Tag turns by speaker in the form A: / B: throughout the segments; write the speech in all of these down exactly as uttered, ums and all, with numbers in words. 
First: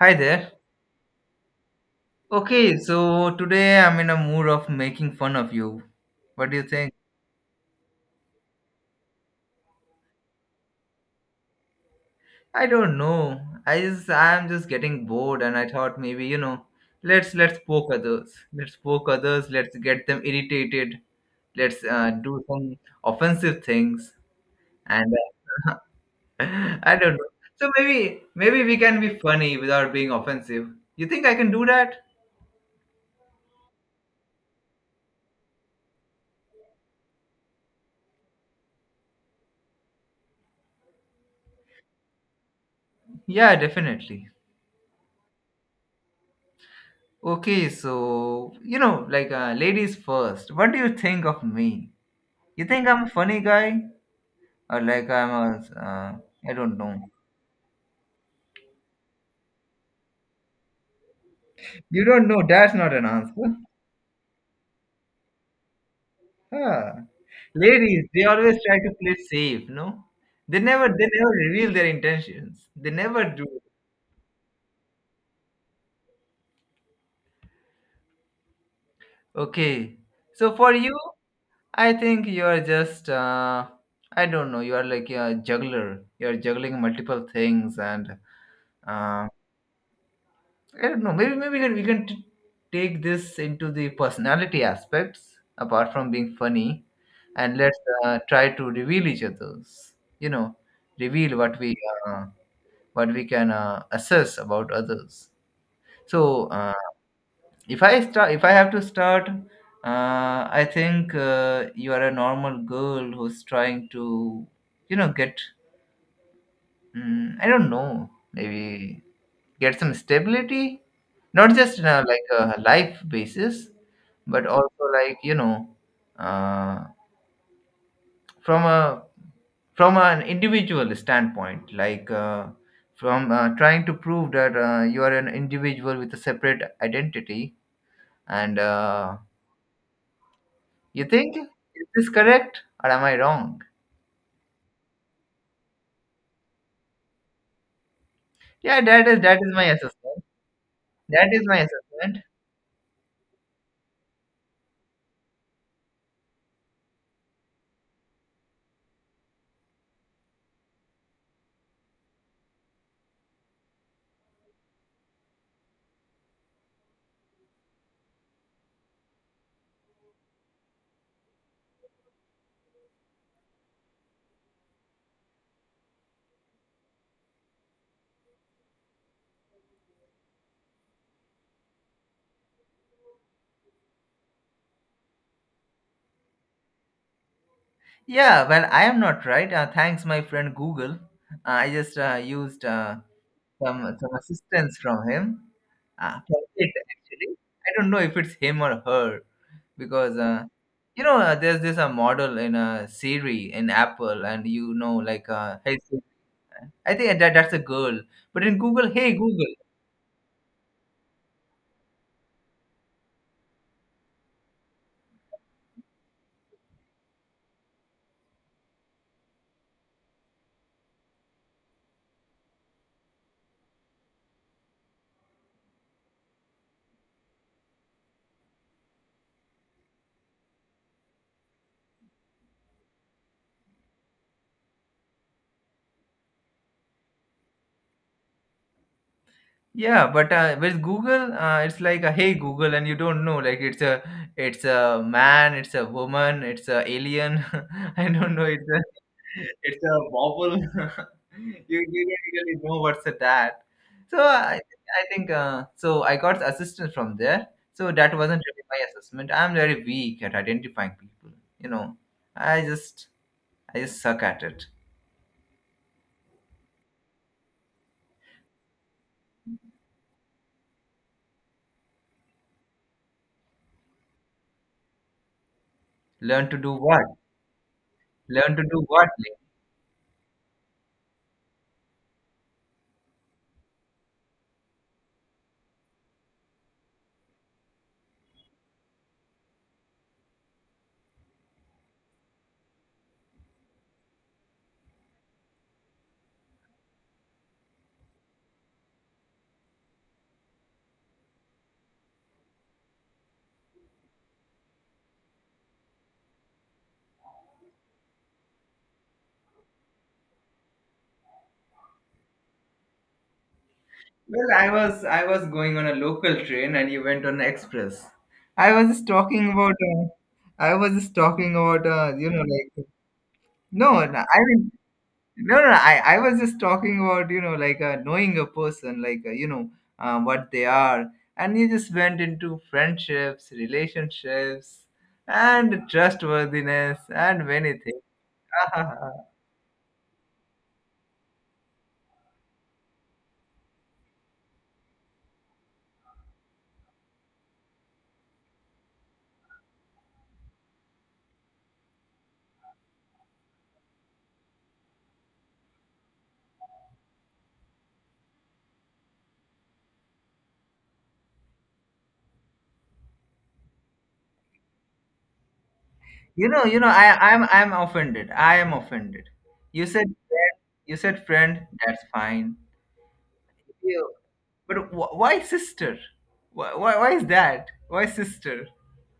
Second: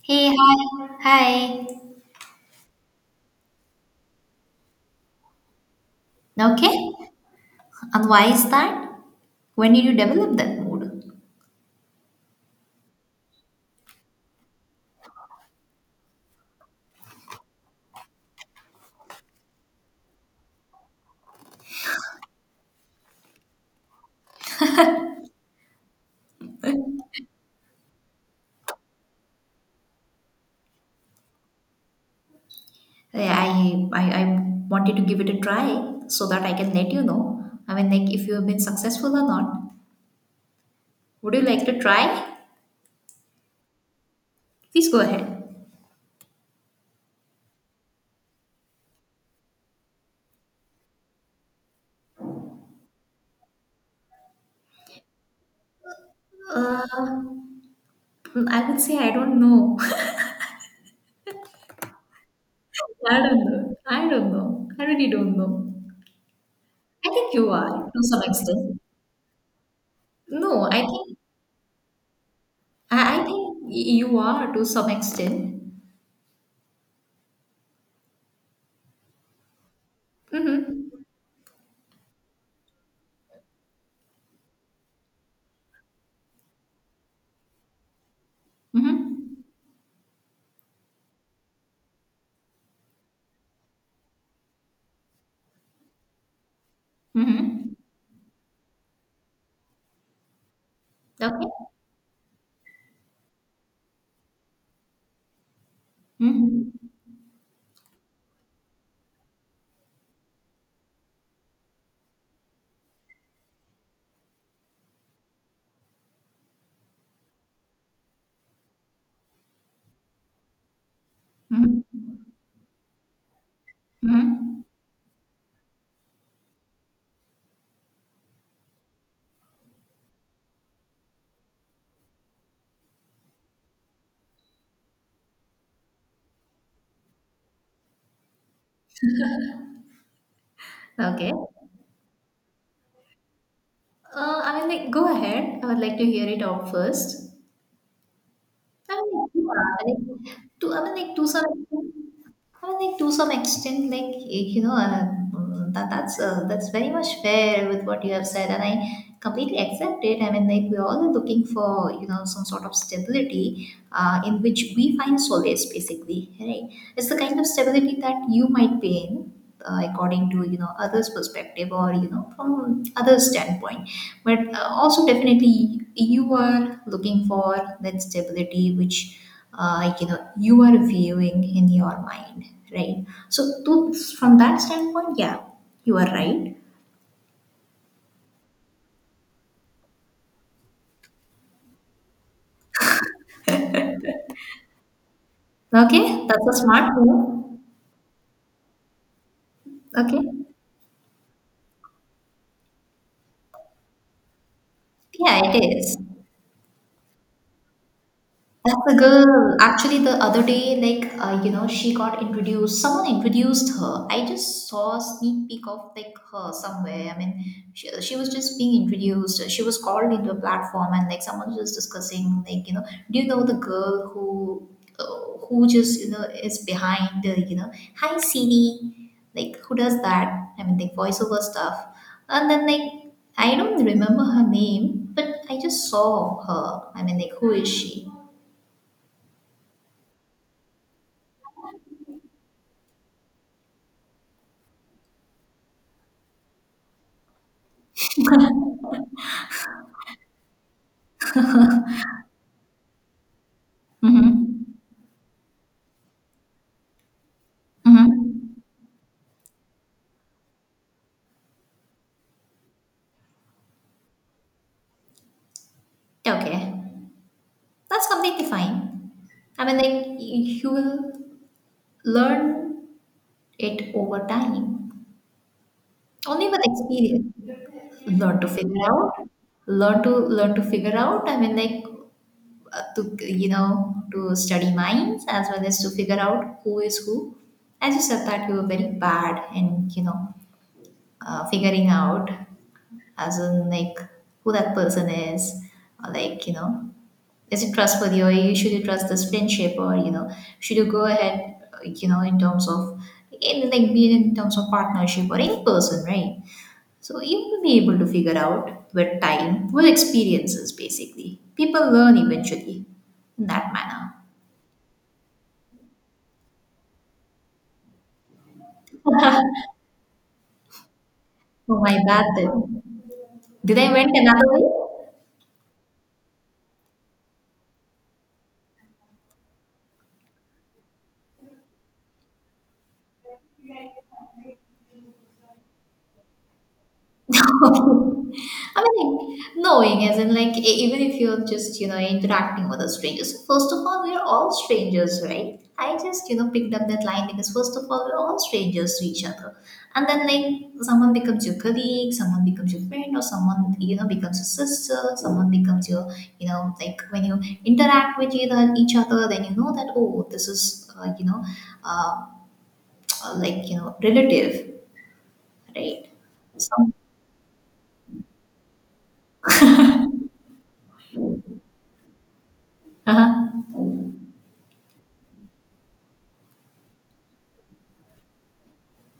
A: Hi
B: Hey,
A: there.
B: hi, hi.
A: Okay, so today I'm in a mood of making fun of you. What do you
B: Okay,
A: think?
B: and why is that? When did you develop that mood?
A: I don't know. I just I'm just getting bored, and I thought maybe, you know, let's let's poke others. Let's poke others, let's get them irritated. Let's uh, do some offensive things and uh, I don't know. So maybe maybe we can be funny without being offensive. You think I can do that?
B: Yeah, I, I, I wanted to give it a try so that I can let you know. I mean, like, if you have been successful or not. Would you like to try?
A: Yeah, definitely.
B: Please go ahead.
A: Okay, so you know, like uh, ladies first. What do you think of me? You think I'm a funny guy, or like I'm a uh, I don't know.
B: Uh, I would say I don't know.
A: You don't know. That's not an
B: I don't
A: answer.
B: know. I don't know. I really don't know.
A: Huh.
B: I think you are to
A: Ladies,
B: some
A: they always try
B: extent.
A: to play safe. No, they
B: No, I
A: never they
B: think
A: never reveal their intentions. They
B: I,
A: never
B: I
A: do.
B: think you are to some extent.
A: Okay, so for you,
B: Mm-hmm.
A: I think you are just uh, I don't know. You are like a juggler. You are juggling multiple things, and uh,
B: Mm-hmm.
A: I don't know. Maybe maybe we can, we can t- take this into the personality aspects, apart from being funny, and
B: Mhm.
A: let's uh, try to reveal each other's. You know, reveal
B: Okay.
A: what we uh, what we can uh, assess about others. So
B: Mhm.
A: uh, if I start, if I have to start, uh, I think uh, you are a normal girl who's trying to, you know, get Mm, I don't know. Maybe get some stability, not just in a,
B: Mhm.
A: like a life basis, but
B: Mhm.
A: also like you know, uh, from a from an individual standpoint, like uh, from uh, trying to prove that uh, you are an individual with a separate identity. And uh, you
B: Okay.
A: think, is this correct or am I wrong?
B: Uh, I mean, like, go ahead. I would like to hear it out first.
A: Yeah,
B: I
A: that is
B: mean,
A: that is my
B: yeah,
A: assessment.
B: like, to I mean, like to
A: That is
B: some
A: my
B: extent,
A: assessment.
B: I mean, like to some extent, like eh, you know, uh, mm, that that's uh, that's very much fair with what you have said, and I completely accept it. I mean, like we are all looking for you know some sort of stability, uh, in which we find solace, basically, right? It's the kind of stability that you might be in, uh, according to you know others' perspective or you know from others' standpoint but uh, also definitely you are looking for that stability which uh, like, you know you are viewing in your mind right so to, from that standpoint yeah you are right.
A: Yeah, well, I am not right. Uh, thanks, my friend Google. Uh, I just uh, used uh, some some assistance from him. Uh,
B: Okay,
A: from
B: that's a
A: it
B: smart
A: actually,
B: move.
A: I don't know if it's him or her, because
B: Okay,
A: uh, you know uh, there's this a model in uh, Siri, in Apple, and you know like
B: yeah,
A: uh,
B: it
A: hey,
B: is.
A: Siri- I think that that's a girl, but in Google,
B: That's a
A: hey Google.
B: girl. Actually, the other day, like uh, you know, she got introduced. Someone introduced her. I just saw a sneak peek of like her somewhere. I mean, she, she was just being introduced. She was called into a platform, and like someone was discussing, like you know, do you know the girl who uh, who just you know is behind, uh, you know, hi Siri, like who does that? I mean, like voiceover stuff. And then like I don't remember her name, but I just saw her. I mean, like who is she?
A: Yeah, but uh, with Google, uh, it's like a hey Google, and you don't know. Like it's a it's a man, it's a woman, it's a alien. I don't know. It's a it's a bobble. you you don't really know what's a that. So
B: Mhm.
A: I I think uh, so. I got assistance from there. So
B: Mhm.
A: that wasn't really my assessment. I'm very weak at identifying people. You know, I just I just suck at it.
B: Okay. That's completely fine. I mean, like, y- you will learn it over time,
A: Learn
B: only
A: to
B: with
A: do what?
B: experience. Learn to
A: Learn to do
B: figure
A: what?
B: out, learn to learn to figure out. I mean, like, uh, to you know, to study minds as well as to figure out who is who. As you said that you were very bad in you know uh, figuring out as in like who that person is or like you know is it trustworthy or you should you trust this friendship or you know should you go ahead uh, you know in terms of in like be it in terms of partnership or in person right so you will be able to figure out with time with experiences basically people learn eventually in that manner.
A: Well, I was I was going on a local train, and you went on express. I was just talking about uh, I was just talking
B: Oh
A: about
B: my
A: uh,
B: bad
A: you know
B: then,
A: like
B: did I
A: no,
B: went
A: no, I
B: another way?
A: mean, no, no, I I was just talking about you know like uh, knowing a person, like uh, you know uh, what they are, and you just went into friendships, relationships, and trustworthiness and many
B: Okay.
A: things.
B: I mean, like, knowing as in, like, e- even if you're just, you know, interacting with a stranger. So, first of all, we're all strangers, right? I just, you know, picked up that line because, first of all, we're all strangers to each other. And then, like, someone becomes your colleague, someone becomes your friend, or someone, you know, becomes your sister, someone becomes your, you know, like, when you interact with each other, each other then you know that, oh, this is, uh, you know, uh, like, you know, relative, right?
A: You know,
B: So,
A: you know, I, I'm, I'm offended. I am offended. You said, friend, you said friend. That's fine.
B: uh-huh.
A: You, but wh- why sister? Why, why, why is that? Why sister?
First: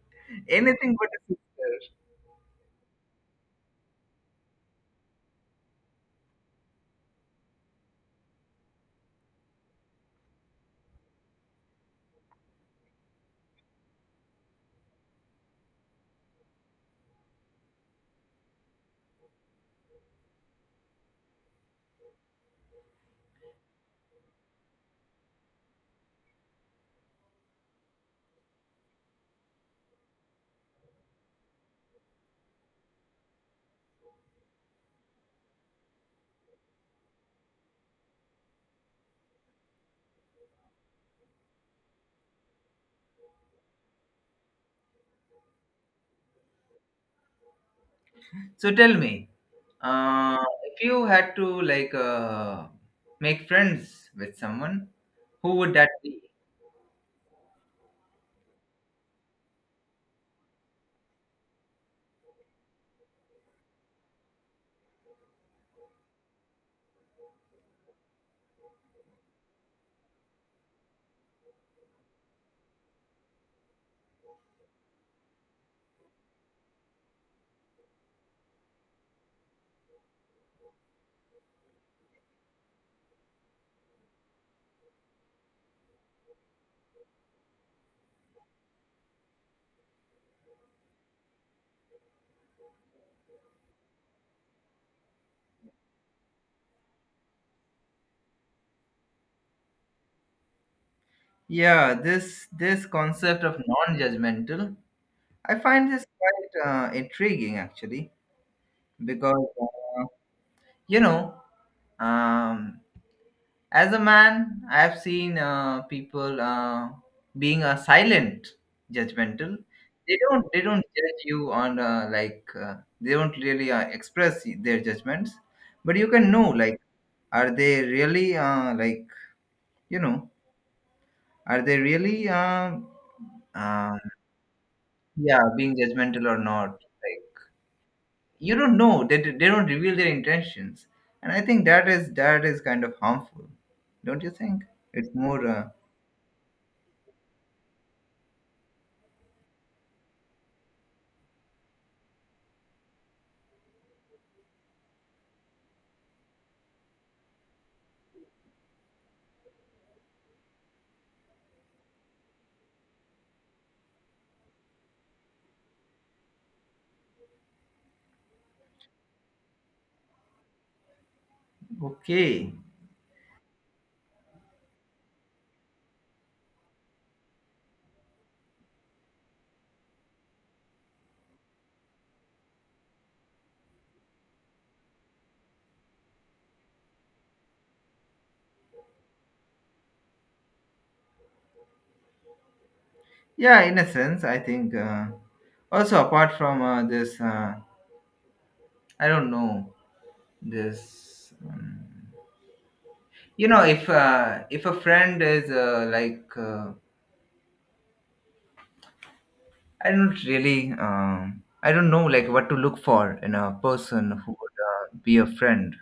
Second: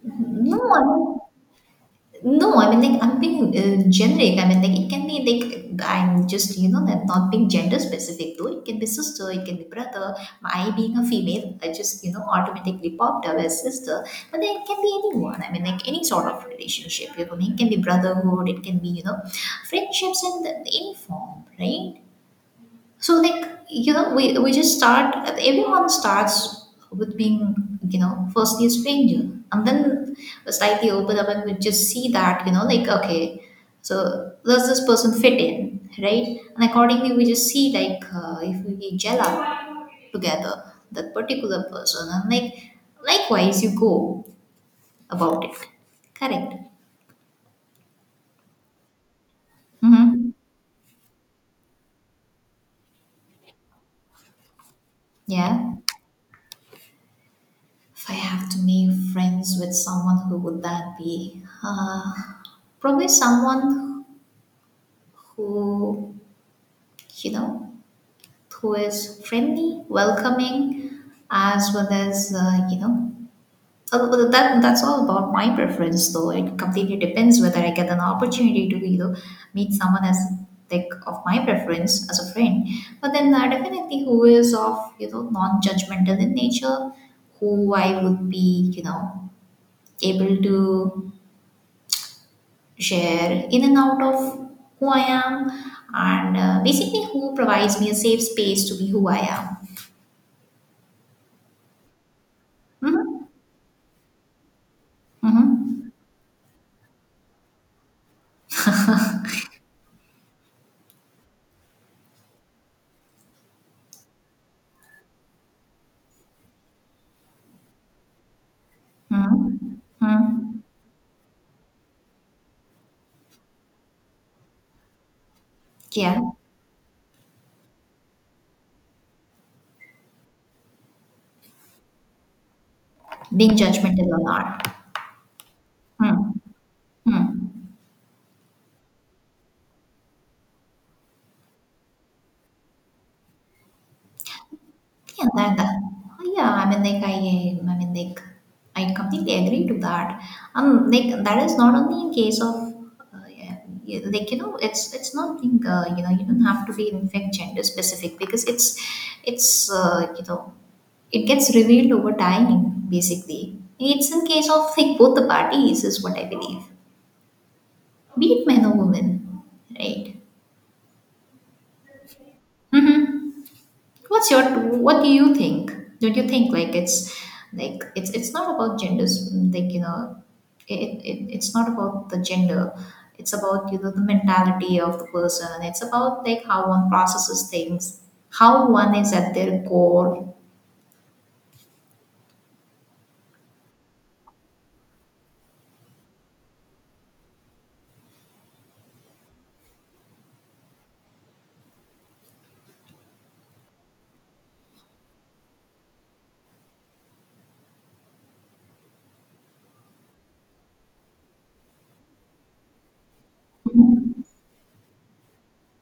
B: No, I
A: Anything but a
B: mean,
A: sister.
B: no, I mean, like, I'm being uh, generic. I mean, like, it can be like, I'm just, you know, that not being gender specific, though. It can be sister, it can be brother. My being a female, I just, you know, automatically popped up as sister. But then it can be anyone. I mean, like, any sort of relationship. You know, it can be brotherhood, it can be, you know, friendships in the, any form, right? So like you know, we we just start. Everyone starts with being you know firstly a stranger, and then slightly open up, and we just see that you know like okay, so does this person fit in, right? And accordingly, we just see like uh, if we gel up together that particular person, and like likewise you go about it, correct?
A: So tell me,
B: Mm-hmm.
A: uh, if you had to like uh, make friends with someone, who would
B: Yeah.
A: that be?
B: If I have to make friends with someone, who would that be? Uh, probably someone who, you know, who is friendly, welcoming, as well as, uh, you know, uh, well, that that's all about my preference, though. It completely depends whether I get an opportunity to, you know, meet someone as like of my preference as a friend. But then uh, definitely who is of, you know, non-judgmental in nature, who I would be, you know, able to share in and out of who I am and uh, basically who provides me a safe space to be who I am.
A: Yeah, this this
B: Mm-hmm.
A: concept of non-judgmental, I
B: Mm-hmm.
A: find this quite uh, intriguing actually, because uh, you know um, as a man, I have seen uh, people uh, being uh, silent
B: Mm-hmm.
A: judgmental. they don't
B: Mm-hmm.
A: they don't judge you on uh, like uh, they don't really uh, express their judgments, but you
B: Yeah.
A: can know like, are they really uh, like you know are they really uh,
B: Being
A: um,
B: judgmental or not.
A: yeah, being judgmental
B: Mm-hmm.
A: or not. Like,
B: Mm-hmm.
A: you don't know that they, they don't reveal their intentions, and I think that is that is kind of harmful. Don't you think? It's
B: Yeah,
A: more
B: that,
A: uh,
B: yeah, I mean, like I, I mean, like I completely agree to that. Um, like that is not only in case of, uh, yeah, yeah, like you know, it's it's not being, uh, you know, you don't have to be in fact gender specific because it's, it's, uh, you know, it gets revealed over time. Basically, it's in case of like both the parties is what I believe, be it men or women, right?
A: okay.
B: Mm-hmm. What's your what do you think? Don't you think like it's like it's it's not about genders like you know it, it it's not about the gender, it's about you know the mentality of the person and it's about like how one processes things, how one is at their core.
A: Yeah, in a sense, I think. Uh, also, apart from uh, this, uh, I don't know this. Um, you know, if uh, if a friend is uh, like, uh, I don't really, um, I don't know, like what to look for in a person
B: Mhm.
A: who would uh, be a friend.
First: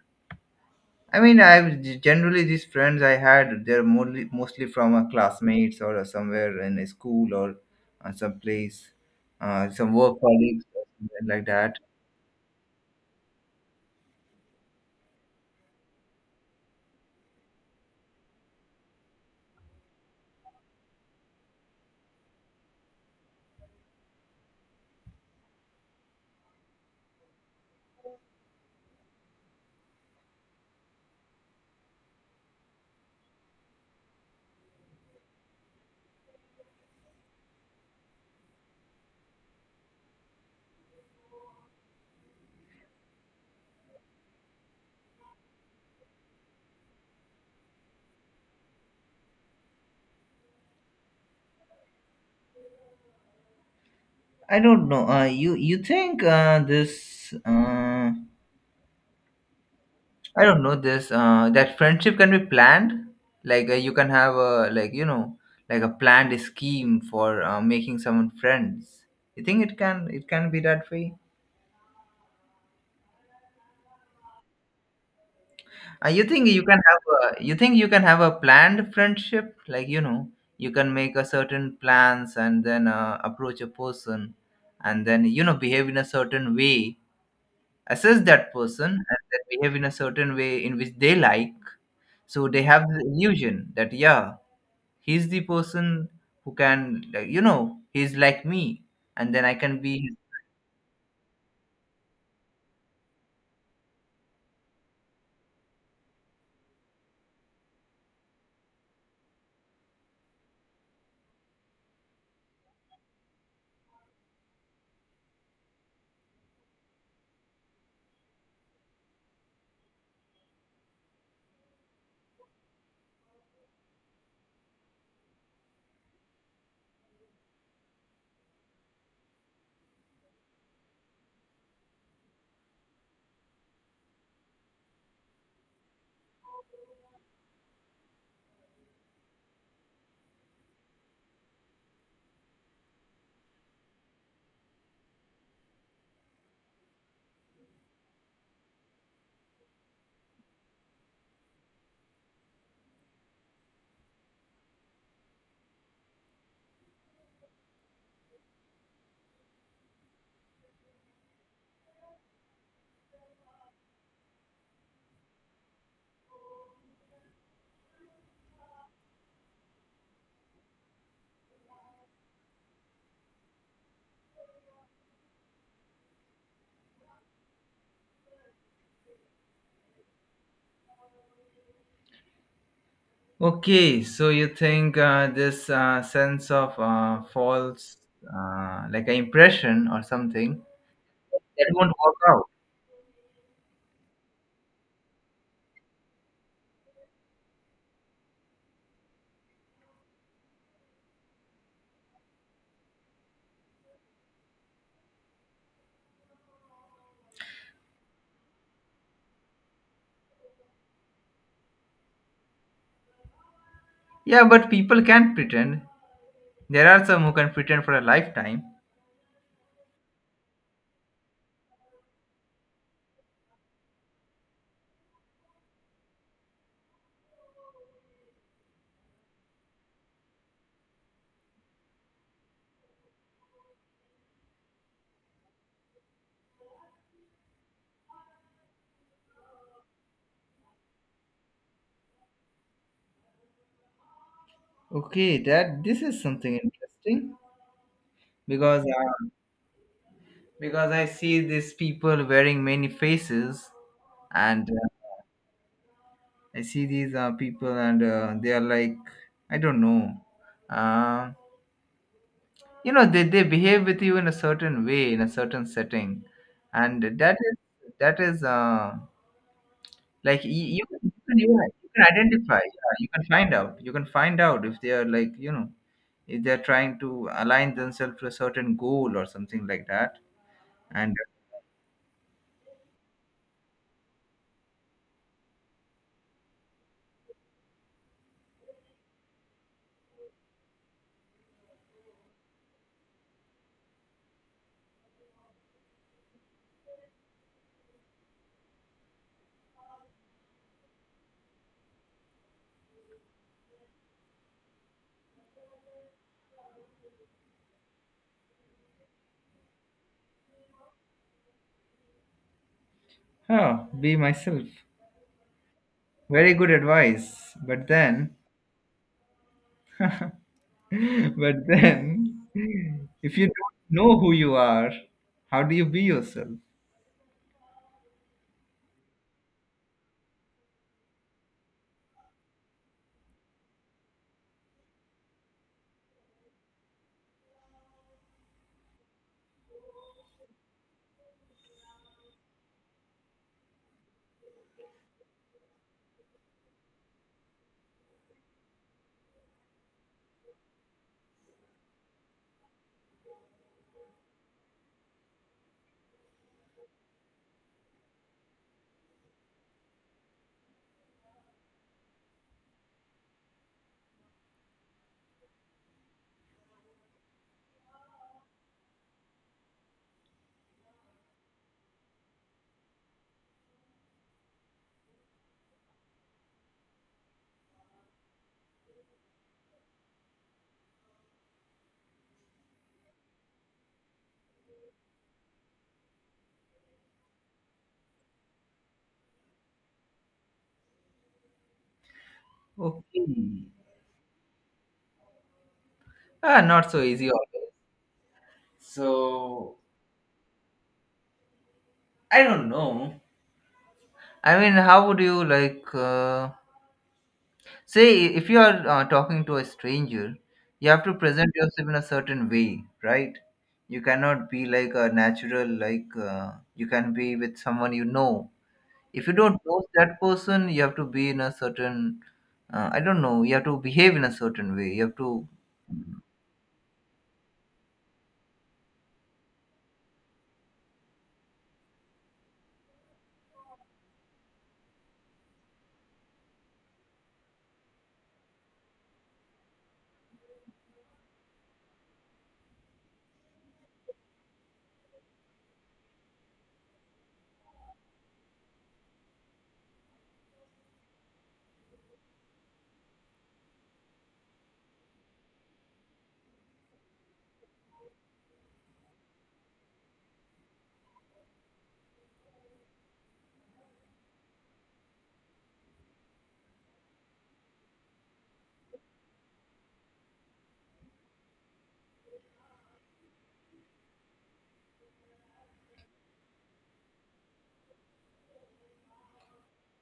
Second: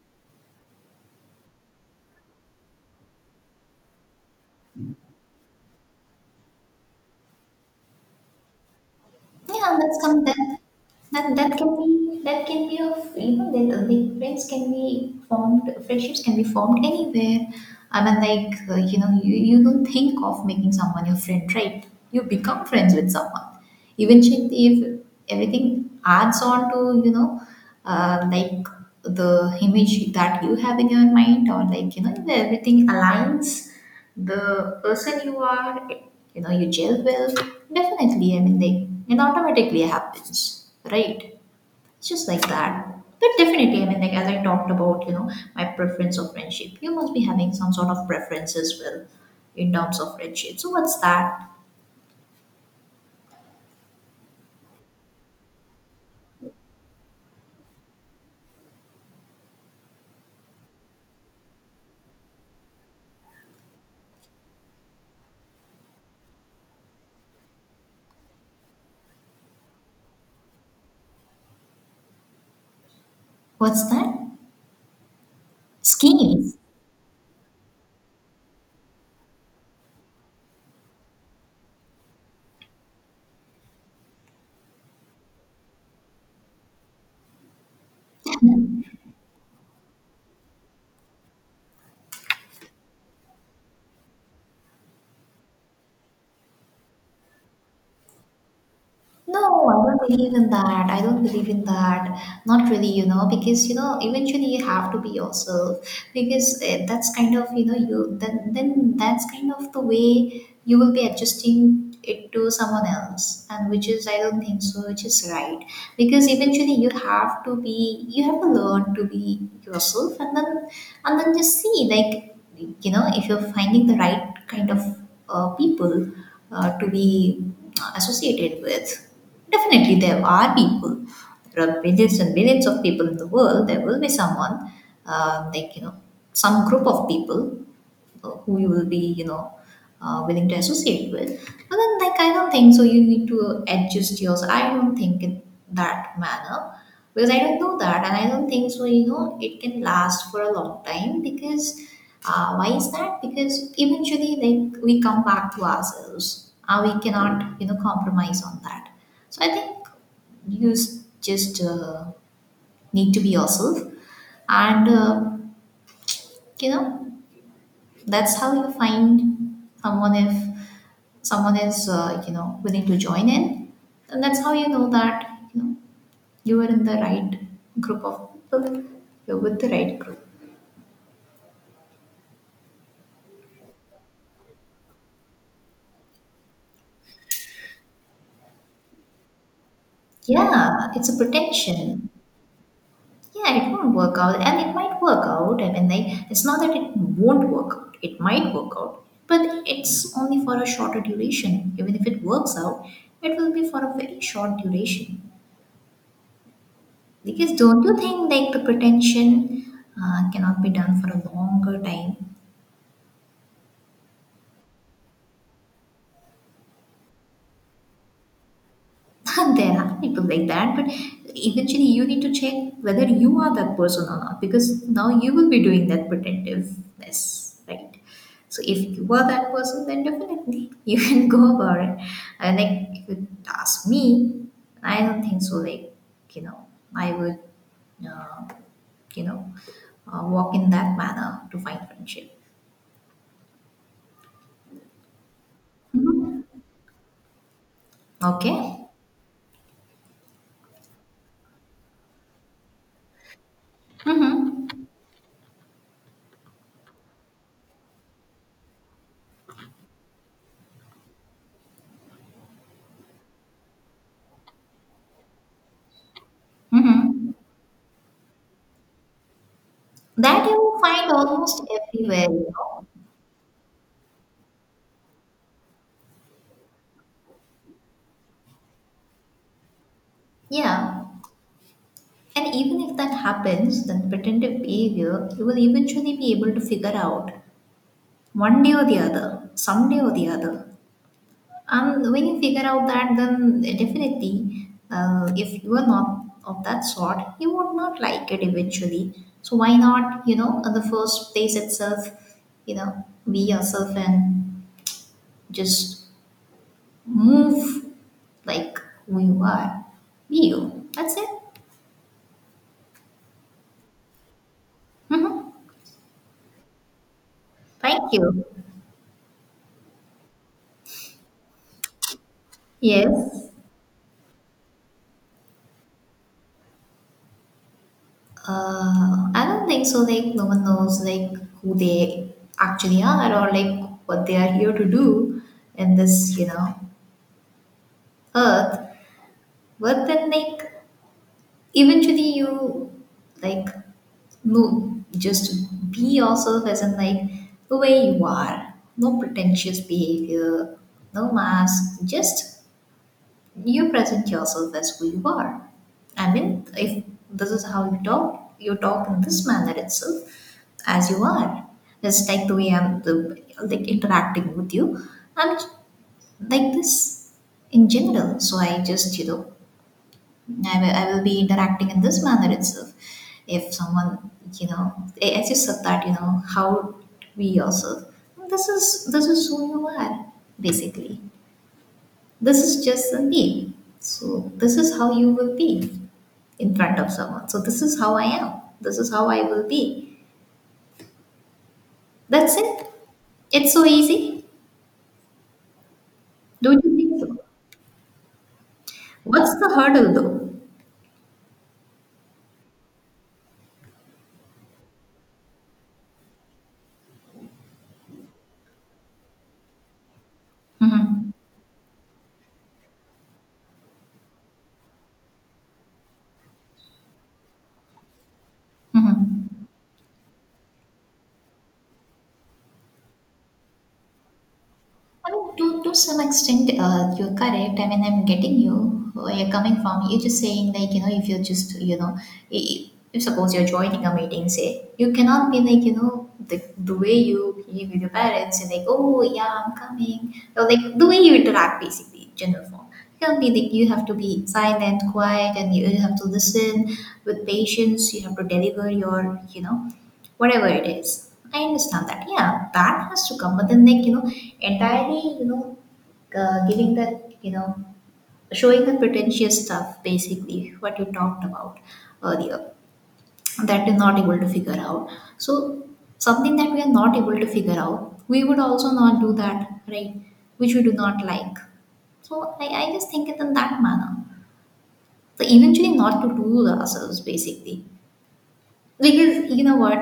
A: I mean, I generally, these friends I had, they're mostly mostly from uh, classmates, or somewhere in a school, or uh, some place, uh,
B: Yeah,
A: some
B: that's
A: work
B: some that
A: colleagues, or something
B: that
A: like
B: that can
A: that.
B: be that can be of you know the, the friends can be formed, friendships can be formed anywhere. I mean, like uh, you know, you, you don't think of making someone your friend, right? You become friends with someone. Eventually, if everything adds on to you know, uh, like the image that you have in your mind, or like you know, everything aligns the person you are you know you gel well definitely I mean like it automatically happens right it's just like that but definitely I mean like as I talked about you know my preference of friendship you must be having some sort of preference as well in terms of friendship so what's that.
A: I don't know. Uh, you you think uh, this? Uh, I don't know this. Uh, that friendship can be planned. Like, uh, you can have a like you know like a planned scheme for uh, making someone friends. You think it can it can be that way?
B: What's that,
A: Uh, you think
B: schemes?
A: you can have a you think you can have a planned friendship? Like, you know, you can make a certain plans, and then uh, approach a person, and then you know, behave in a certain way, assess that person, and that behave in a certain way in which they like, so they have the illusion that yeah, he's the person who can, like, you know he's like me, and
B: No,
A: then I can
B: I
A: be
B: don't
A: his.
B: believe in that. I don't believe in that. Not really, you know, because you know, eventually you have to be yourself. Because eh, that's kind of you know you then then that's kind of the way you will be adjusting it to someone else, and which is I don't think so, which is right. Because eventually you have to be you have to learn to be yourself, and then and then just see like you know if you're finding the right kind of uh, people uh, to be uh, associated with. Definitely, there are people. There are billions and billions of people in the world. There will be someone, um, like you know, some group of people who you will be, you know, uh, willing to associate with. But then, like, I don't think so. You need to adjust yours. I don't think in that manner because I don't know that, and I don't think so. You know, it can last for a long time because uh, why is that? Because eventually, like, we come back to ourselves, and we cannot, you know, compromise on that. So I think you s- just uh, need to be yourself, and uh, you know that's how you find someone if someone is uh, you know willing to join in and that's how you know that you know you are in the right group of people, you're with the right group.
A: Okay, so you think uh, this uh, sense of uh, false, uh, like an impression or something,
B: Yeah, it's a
A: that won't
B: protection.
A: work out.
B: Yeah, it won't work out and it might work out, I mean like it's not that it won't work out, it might work out but it's only for a shorter duration, even if it works out it will be for a very short duration. Because don't you think like the pretension uh, cannot be done for a longer time?
A: Yeah, but people can pretend. There are some who can pretend for a lifetime.
B: There are people like that, but eventually you need to check whether you are that person or not because now you will be doing that pretentiveness, right? So if you are that person, then definitely you can go about it. And like if you ask me, I don't think so. Like you know, I would uh, you know uh, walk in that manner to find friendship.
A: Okay, that this is
B: Mhm.
A: something interesting, because
B: Okay.
A: uh, because I see these people wearing many faces, and
B: Mm-hmm.
A: uh, I see these uh, people, and uh, they are like, I don't know, uh, you know, they, they behave with you in a certain way, in a certain setting, and
B: Mm-hmm.
A: that is that is uh, like
B: That
A: you,
B: you
A: you, can-
B: find
A: you
B: almost
A: can you can
B: everywhere, you
A: identify.
B: know?
A: Yeah, you can find out, you can find out if they are, like, you know, if they are trying to align themselves to a certain goal or something like that,
B: Yeah.
A: and
B: And even if that happens, then pretended behavior, you will eventually be able to figure out one day or the other, someday or the other. And when you figure out that, then definitely, uh, if you are not of that sort, you would not like it eventually. So why not, you know, at the first place itself, you know, be yourself and just move like who you are. Be you. That's it.
A: uh, huh, be myself.
B: hmm
A: Very good advice. But
B: Thank
A: then,
B: you.
A: but then, if you
B: Yes.
A: don't know who you are, how do you be yourself?
B: Uh, I don't think so. Like no one knows like who they actually are, or like what they are here to do in this, you know, earth. But then like eventually you like no, just be yourself, as in like the way you are. No pretentious behavior, no mask, just you present yourself as who you are. I mean, if this is how you talk, you talk in this manner itself as you are. Just like the way I'm the, like, interacting with you, I'm like this in general. So I just you know I will, I will be interacting in this manner itself. If someone you know, as you said that you know how to be yourself, this is this is who you are, basically this is just a name. So this is how you will be in front of someone. So this is how I am. This is how I will be. That's it.
A: Okay.
B: It's so easy.
A: Ah,
B: Don't
A: not
B: you
A: so
B: think
A: easy
B: so?
A: always.
B: What's the
A: So,
B: hurdle though?
A: I don't know. I mean, how would you like, uh, say, if you are uh, talking to a stranger, you have to
B: hmm
A: present yourself in a certain way, right? You cannot be like a natural. Like, uh, you can be with someone you know. If you don't
B: hmm
A: know that person, you have to be in a certain, uh, I don't know, you have to behave in a certain way. You have
B: I
A: to.
B: mean, to, to some extent, uh, you're correct. I mean, I'm getting you where you're coming from. You're just saying, like, you know, if you're just, you know, i- if suppose you're joining a meeting, say, you cannot be like, you know, the, the way you behave with your parents and like, oh, yeah, I'm coming. Or like the way you interact, basically, in general form. You can't be like, you have to be silent, quiet, and you have to listen with patience. You have to deliver your, you know, whatever it is. I understand that. Yeah, that has to come. But then, like you know, entirely, you know, uh, giving that, you know, showing the pretentious stuff, basically what you talked about earlier, that you're not able to figure out. So something that we are not able to figure out, we would also not do that, right? Which we do not like. So I, I just think it in that manner. So eventually, not to do ourselves, basically because you know what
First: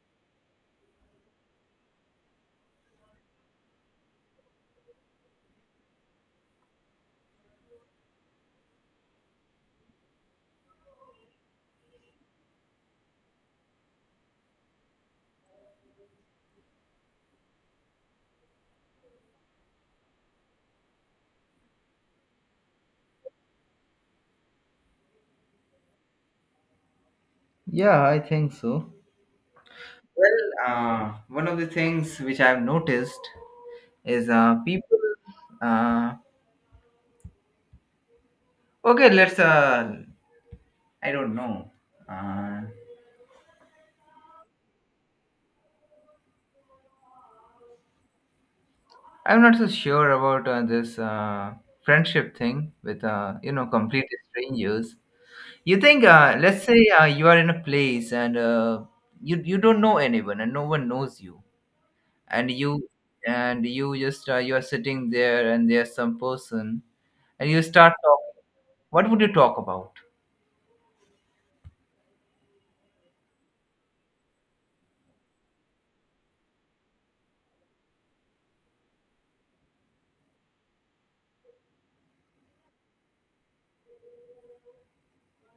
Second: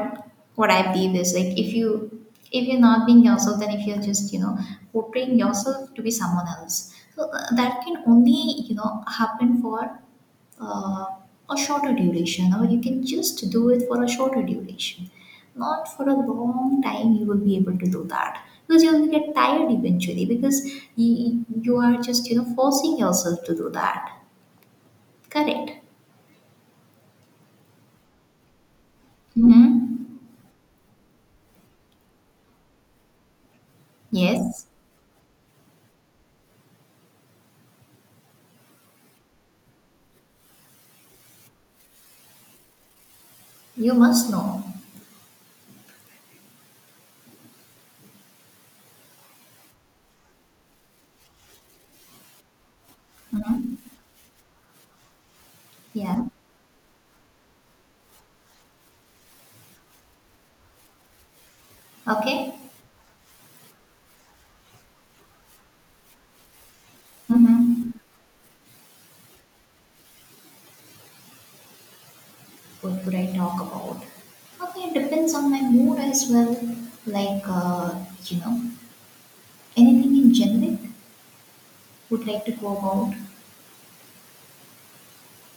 B: what i believe is like if you if you're not being yourself, then if you're just you know portraying yourself to be someone else, so uh, that can only you know happen for uh, a shorter duration, or you can just do it for a shorter duration, not for a long time you will be able to do that, because you will get tired eventually because you, you are just you know forcing yourself to do that. Correct.
A: Yeah, I think so.
B: hmm
A: Well, uh, one of the things which I've noticed is uh,
B: yes,
A: people. uh, okay, let's, uh, I don't know. uh,
B: you must know.
A: I'm not so sure about uh, this uh, friendship thing with uh, you know
B: Mm-hmm.
A: complete strangers. You think
B: Yeah.
A: uh, let's say uh, you are in a place, and uh, you you don't know anyone, and no one knows you, and
B: Okay.
A: you and you just uh, you are sitting there, and there's some person, and you
B: Mm-hmm.
A: start talking. What would you talk about?
B: What would I talk about? Okay, it depends on my mood as well. Like, uh, you know, anything in generic would like to go about.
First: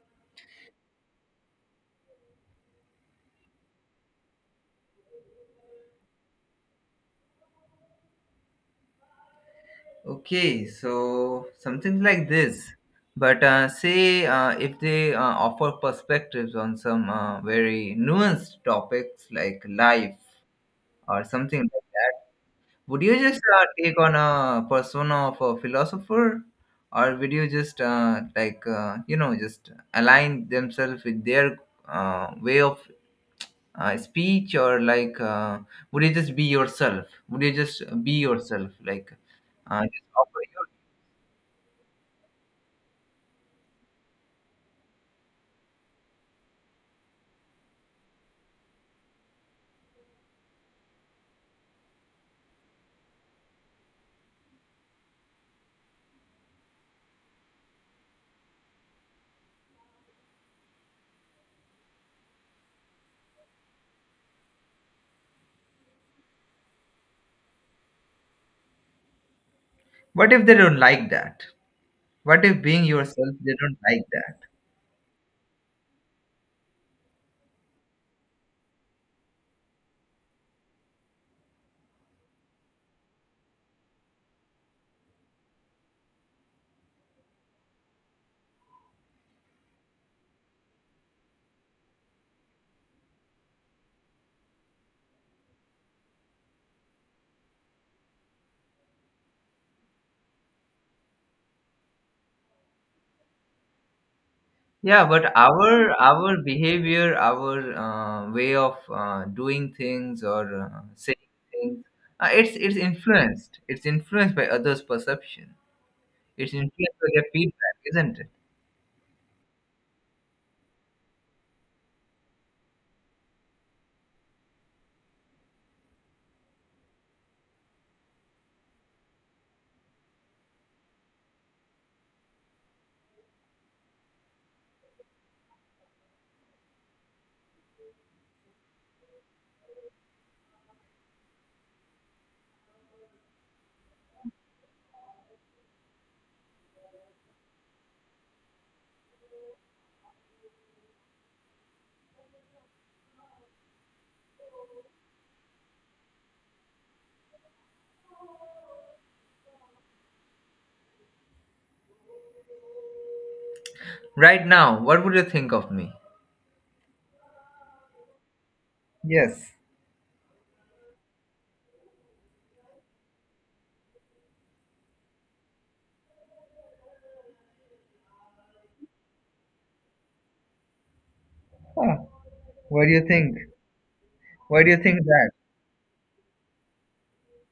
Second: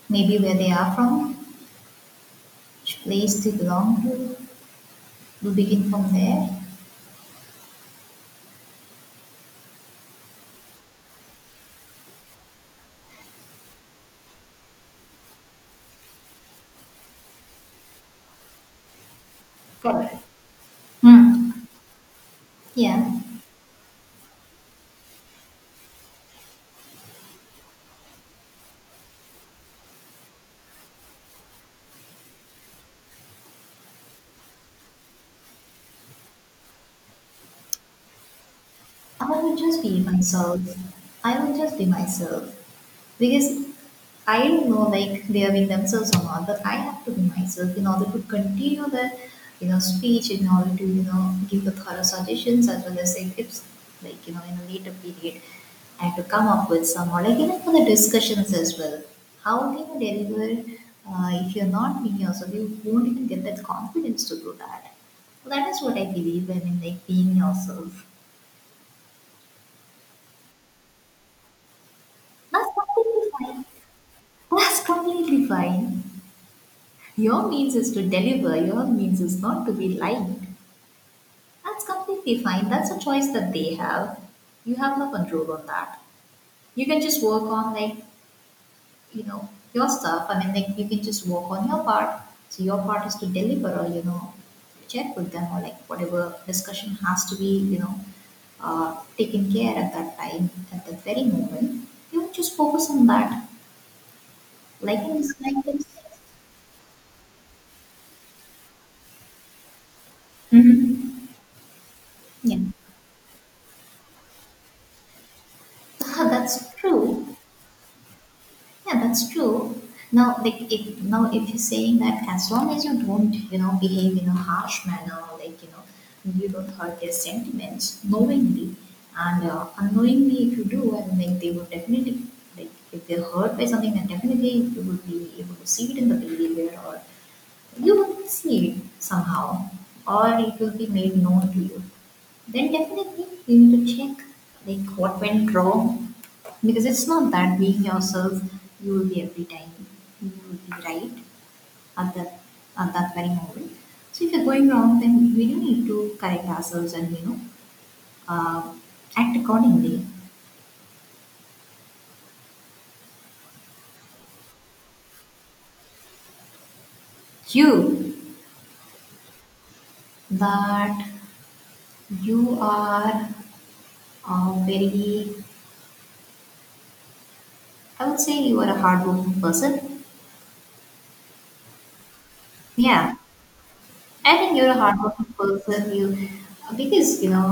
B: Maybe where they are from, which place they belong to. We begin from there.
A: Okay, so something like this, but uh, say, uh, if they uh, offer perspectives on some uh, very nuanced topics like life
B: Correct.
A: or
B: Hmm.
A: something like that, would
B: Yeah.
A: you just uh, take on a persona of a philosopher, or would you just uh, like uh, you know just align themselves with their uh, way of uh, speech, or like, uh, would you just be yourself would you just be yourself, like
B: I will just
A: uh,
B: be
A: just offer
B: myself.
A: your...
B: I will just be myself. Because I don't know like they are being themselves or not, but I have to be myself in order to continue the you know speech, in order to you know give the thorough suggestions as well as say tips like you know in a later period, and to come up with some or like even for the discussions as well. How can you deliver uh, if you're not being yourself? You won't even get that confidence to do that. That is what I believe in, in like being yourself.
A: What if they don't like that? What if,
B: That's
A: being
B: completely
A: yourself, they
B: fine.
A: don't like that?
B: That's completely fine. Your means is to deliver, your means is not to be liked. That's completely fine. That's a choice that they have. You have no control on that. You can just work on like, you know, your stuff. I mean like you can just work on your part. So your part is to deliver, or, you know, check with them, or like whatever discussion has to be, you know, uh, taken care at that time, at that very moment, you just focus on that.
A: Yeah,
B: Liking
A: but
B: is like this.
A: our our behavior, our uh, way of uh, doing things or uh, saying
B: Mm-hmm.
A: things, uh, it's
B: Yeah,
A: it's influenced it's influenced by others' perception. It's
B: that's
A: influenced by their
B: true.
A: feedback, isn't it?
B: Yeah, that's true. Now, like if now if you're saying that as long as you don't, you know, behave in a harsh manner, like you know, you don't hurt their sentiments knowingly and uh, unknowingly, if you do, I mean, like they would definitely like if they're hurt by something, then definitely you will be able to see it in the behavior, or you will see it somehow, or it will be made known to you. Then definitely you need to check like what went wrong, because it's not that being yourself you will be every time you will be right at that at that very moment. So if you're going wrong, then we do need to correct ourselves, and you know uh, act accordingly.
A: Right, now what would you think of me?
B: You,
A: Yes.
B: that you are a very, I would say you are a hardworking person.
A: Huh. What do you
B: Yeah,
A: think?
B: I think
A: Why do
B: you're
A: you
B: a
A: think
B: hardworking
A: that?
B: person. You, because you know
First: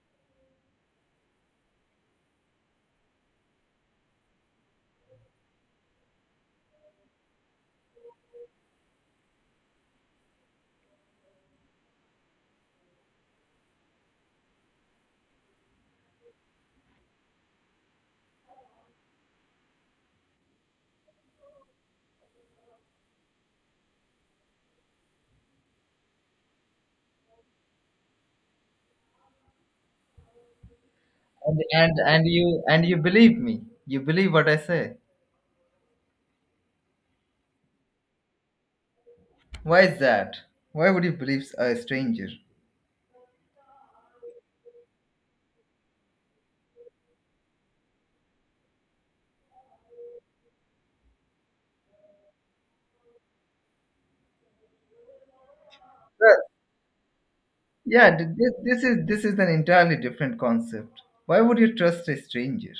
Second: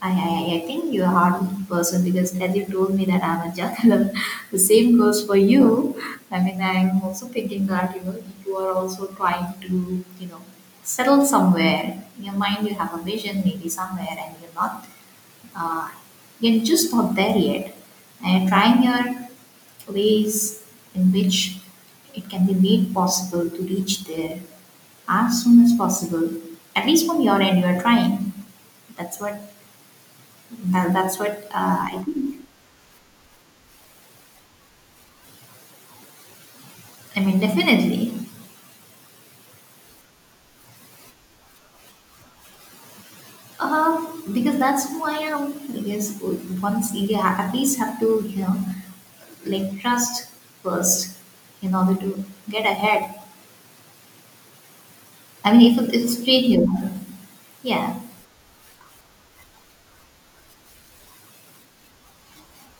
B: I, I, I think you're a hard person because as you told me that I'm a juggler, the same goes for you. I mean, I'm also thinking that you know you are also trying to you know settle somewhere. In your mind, you have a vision maybe somewhere, and you're not. Uh, you're just not there yet, and you're trying your ways in which it can be made possible to reach there as soon as possible. At least from your end, you are trying. That's what, and that's what
A: and
B: uh,
A: and
B: I
A: and
B: think.
A: you and you believe me? You believe what I say?
B: I mean, definitely.
A: Why is that? Why would you believe a stranger?
B: Uh, because that's who I am. Because once you ha- at least have to, you know, like trust first in order to get ahead. I mean, if it- it's
A: Well,
B: straight here, yeah.
A: yeah, th- this, this is this is an entirely different concept. Why would you trust a stranger?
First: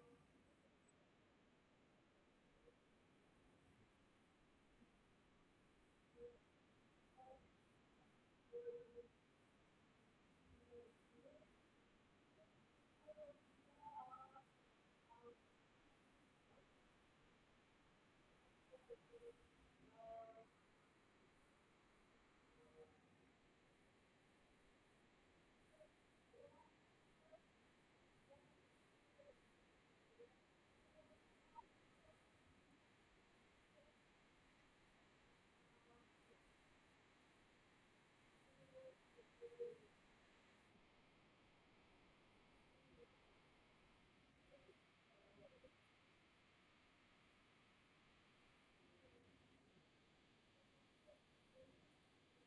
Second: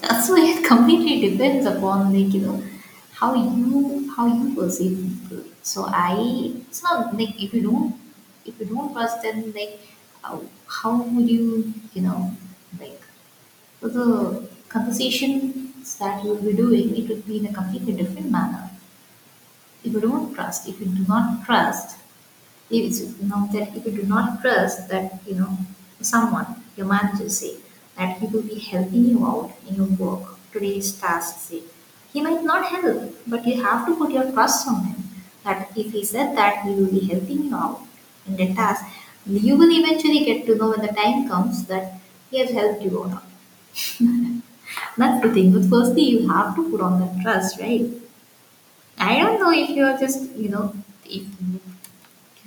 B: That's why it completely depends upon like you know how you how you perceive people. So I, it's not like if you don't if you don't trust, then like how, how would you you know like, so the conversations that you will be doing, it would be in a completely different manner. If you don't trust, if you do not trust, if it's, you know that if you do not trust that you know someone, your manager say that he will be helping you out in your work today's task, say he might not help, but you have to put your trust on him. That if he said that he will be helping you out in the task, you will eventually get to know when the time comes that he has helped you or not. That's the thing. But firstly, you have to put on that trust, right? I don't know if you're just, you know, if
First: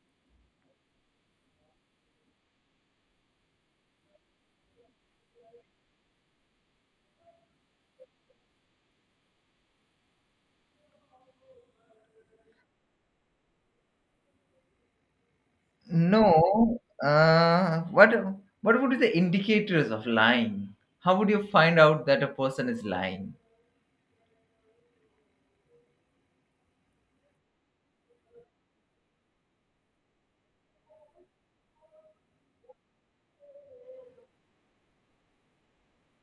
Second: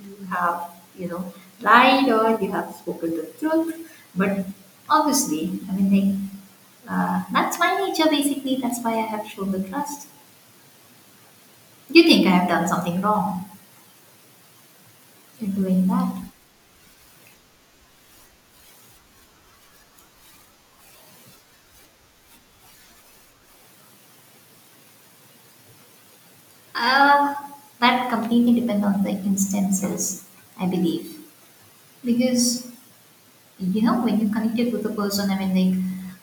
B: you have, you know, lied or you have spoken the truth. But obviously, I mean, like, uh, that's my nature basically. That's why I have shown the trust. You think I have done something wrong in doing that?
A: No, uh what what would be the indicators of lying? How would you find out that a person is lying?
B: Uh, that completely depends on the instances, I believe. Because you know when you are connected with a person, I mean like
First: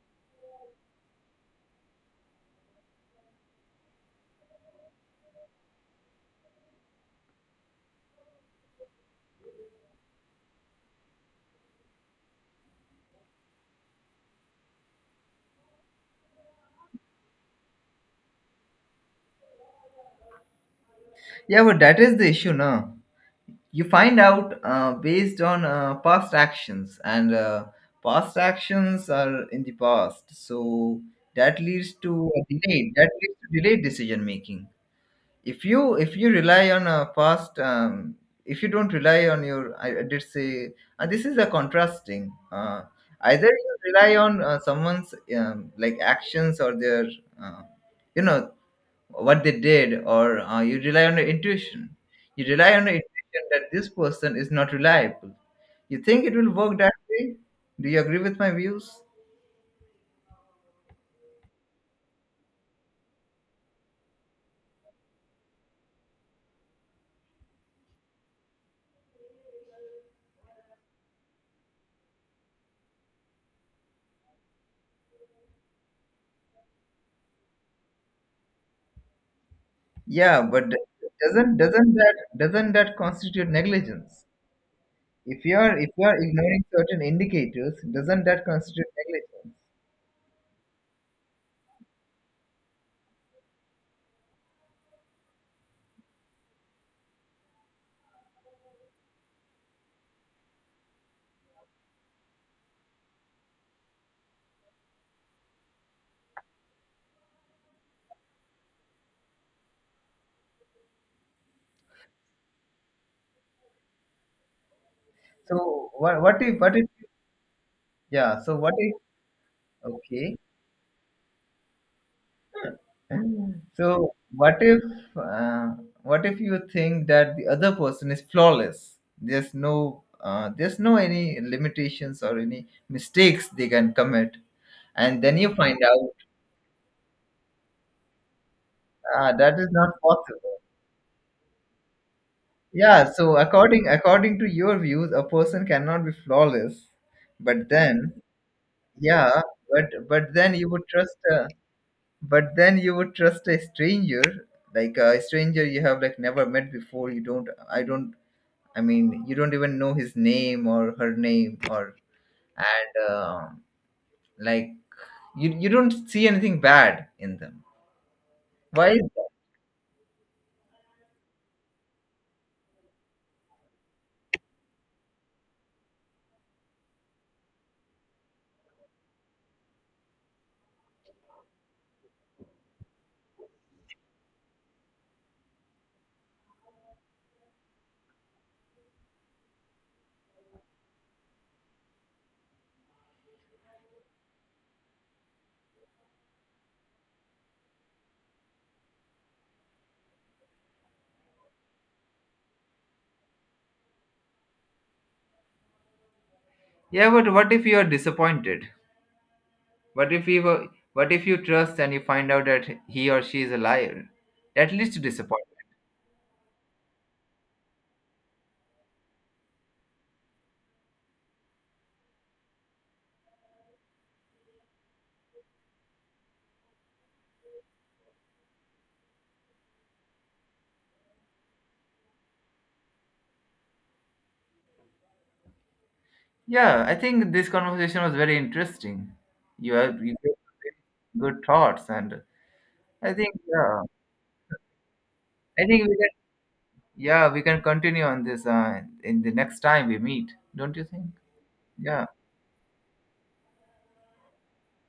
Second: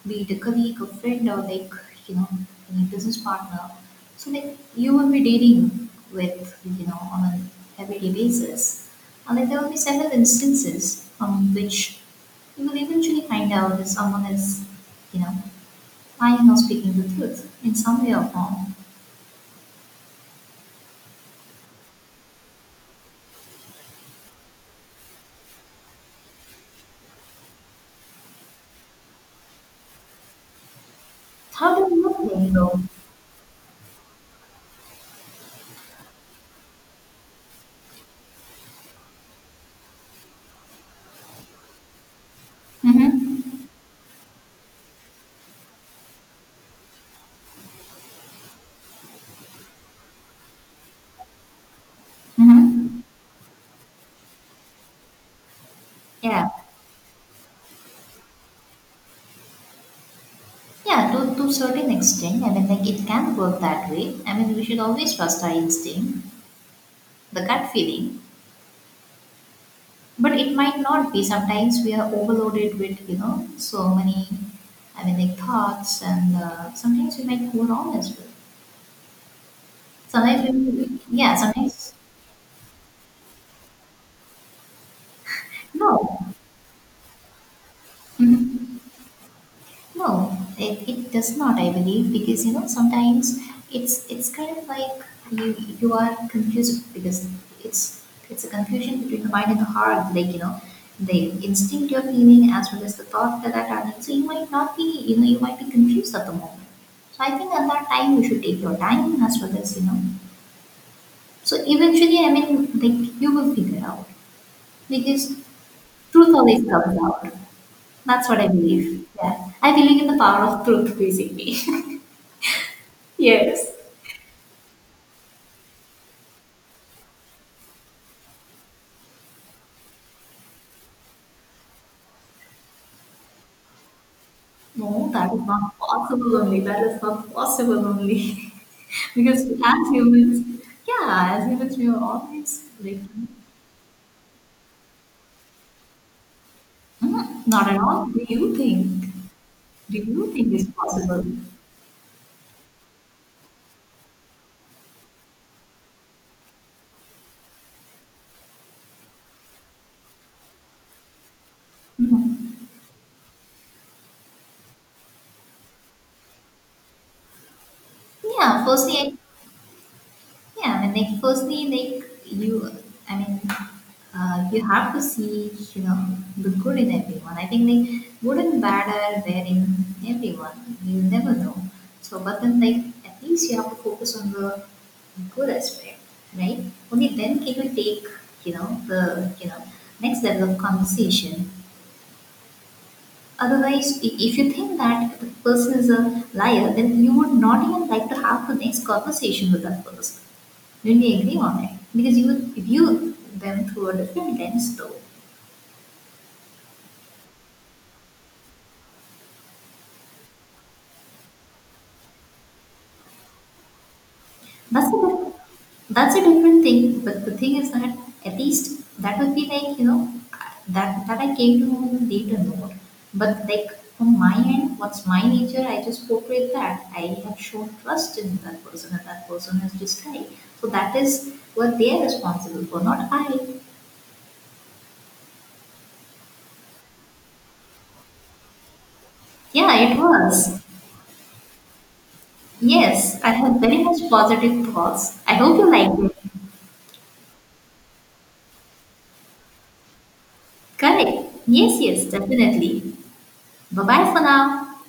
B: be it a colleague, a friend, or like you know any business partner, so like you will be dealing with you know on an everyday basis, and like there will be several instances from which you will eventually find out if someone is you know lying or speaking the truth in some way or form.
A: Yeah, but that is the issue. Now you find out uh, based on uh, past actions, and uh, past actions are in the past, so that
B: How do
A: leads
B: you know
A: to a
B: them though?
A: delay, that leads to delayed decision making. If you if you rely on a past, um, if you don't rely on your i, I did say, and this is a contrasting, uh, either
B: Mm-hmm.
A: you rely on uh, someone's, um, like, actions, or their uh, you know what they did, or uh, you rely on your intuition you rely on your
B: Mm-hmm.
A: intuition that this person is not reliable. You think it
B: Yeah.
A: will work that way? Do you agree with my views?
B: Yeah, to, to certain extent, I mean, like it can work that way. I mean, we should always trust our instinct, the gut feeling, but it might not be. Sometimes we are overloaded with, you know, so many, I mean, like thoughts, and uh, sometimes we might go wrong as well.
A: Yeah,
B: Sometimes
A: but
B: we, yeah,
A: doesn't doesn't
B: sometimes,
A: that doesn't that constitute negligence? If you are if you are
B: no.
A: ignoring certain indicators, doesn't that constitute negligence?
B: No, it, it does not, I believe, because you know sometimes it's it's kind of like you you are confused because it's it's a confusion between the mind and the heart, like you know the instinct you're feeling as well as the thought that that happened. So you might not be you know you might be confused at the moment. So I think at that time you should take your time as well as you know. So eventually, I mean, like you will figure out because
A: So what,
B: truth
A: what if
B: always
A: what if
B: comes out. That's
A: yeah.
B: what I
A: So what if?
B: believe. Yeah, I believe in the
A: Okay.
B: power of truth, basically.
A: Mm.
B: Yes.
A: So what if uh, what if you think that the other person is flawless? There's no uh, there's no any limitations or any mistakes they can commit,
B: No,
A: and
B: that
A: then
B: is
A: you find
B: not
A: out
B: possible only. That is not possible only.
A: uh,
B: because
A: that is
B: as
A: not possible.
B: humans, yeah, as humans, we are always like,
A: Yeah. So, according according to your views, a person cannot be flawless,
B: "Mm, not
A: but
B: at all."
A: then
B: Do you think?
A: yeah, but
B: Do you
A: but
B: think
A: then
B: it's
A: you would trust
B: possible?
A: a, but then you would trust a stranger, like uh, a stranger you have, like, never met before. You don't i don't I mean, you don't even know his name or her name, or
B: Mhm.
A: and uh, Like, you you don't see anything bad in them.
B: Yeah,
A: Why is
B: firstly,
A: that?
B: yeah, I mean, like firstly, like you, I mean, uh, you have to see, you know, the good in everyone. I think like good and bad are there in everyone. You never know. So, but then like at least you have to focus on the good aspect, right? Only then can you take, you know, the you know next level of conversation. Otherwise, i- if you think that the person is a liar, then you would not even like to have the next conversation with that person. Didn't we agree on it? Because you view them through a different lens, though.
A: Yeah, but what if you are disappointed? What if you were, what if you trust, and you find out that he or she is a liar? That leads
B: That's a
A: to
B: diff-
A: disappointment.
B: that's a different thing. But the thing is that at least that would be like you know that that I came to know in a later note. But like from my end, what's my nature? I just portrayed that. I have shown trust in that person, and that person has just died. So that is what they are responsible for, not I.
A: Yeah, I think this conversation was very interesting. You
B: Yeah, it
A: have you gave
B: was.
A: good thoughts, and I
B: Yes, I
A: think
B: have very
A: yeah,
B: much positive thoughts. I hope
A: I
B: you
A: think we
B: liked
A: can
B: it.
A: yeah we can continue on this uh, in the next time we meet. Don't you think?
B: Correct. Yes,
A: Yeah.
B: yes, definitely. Bye bye for now.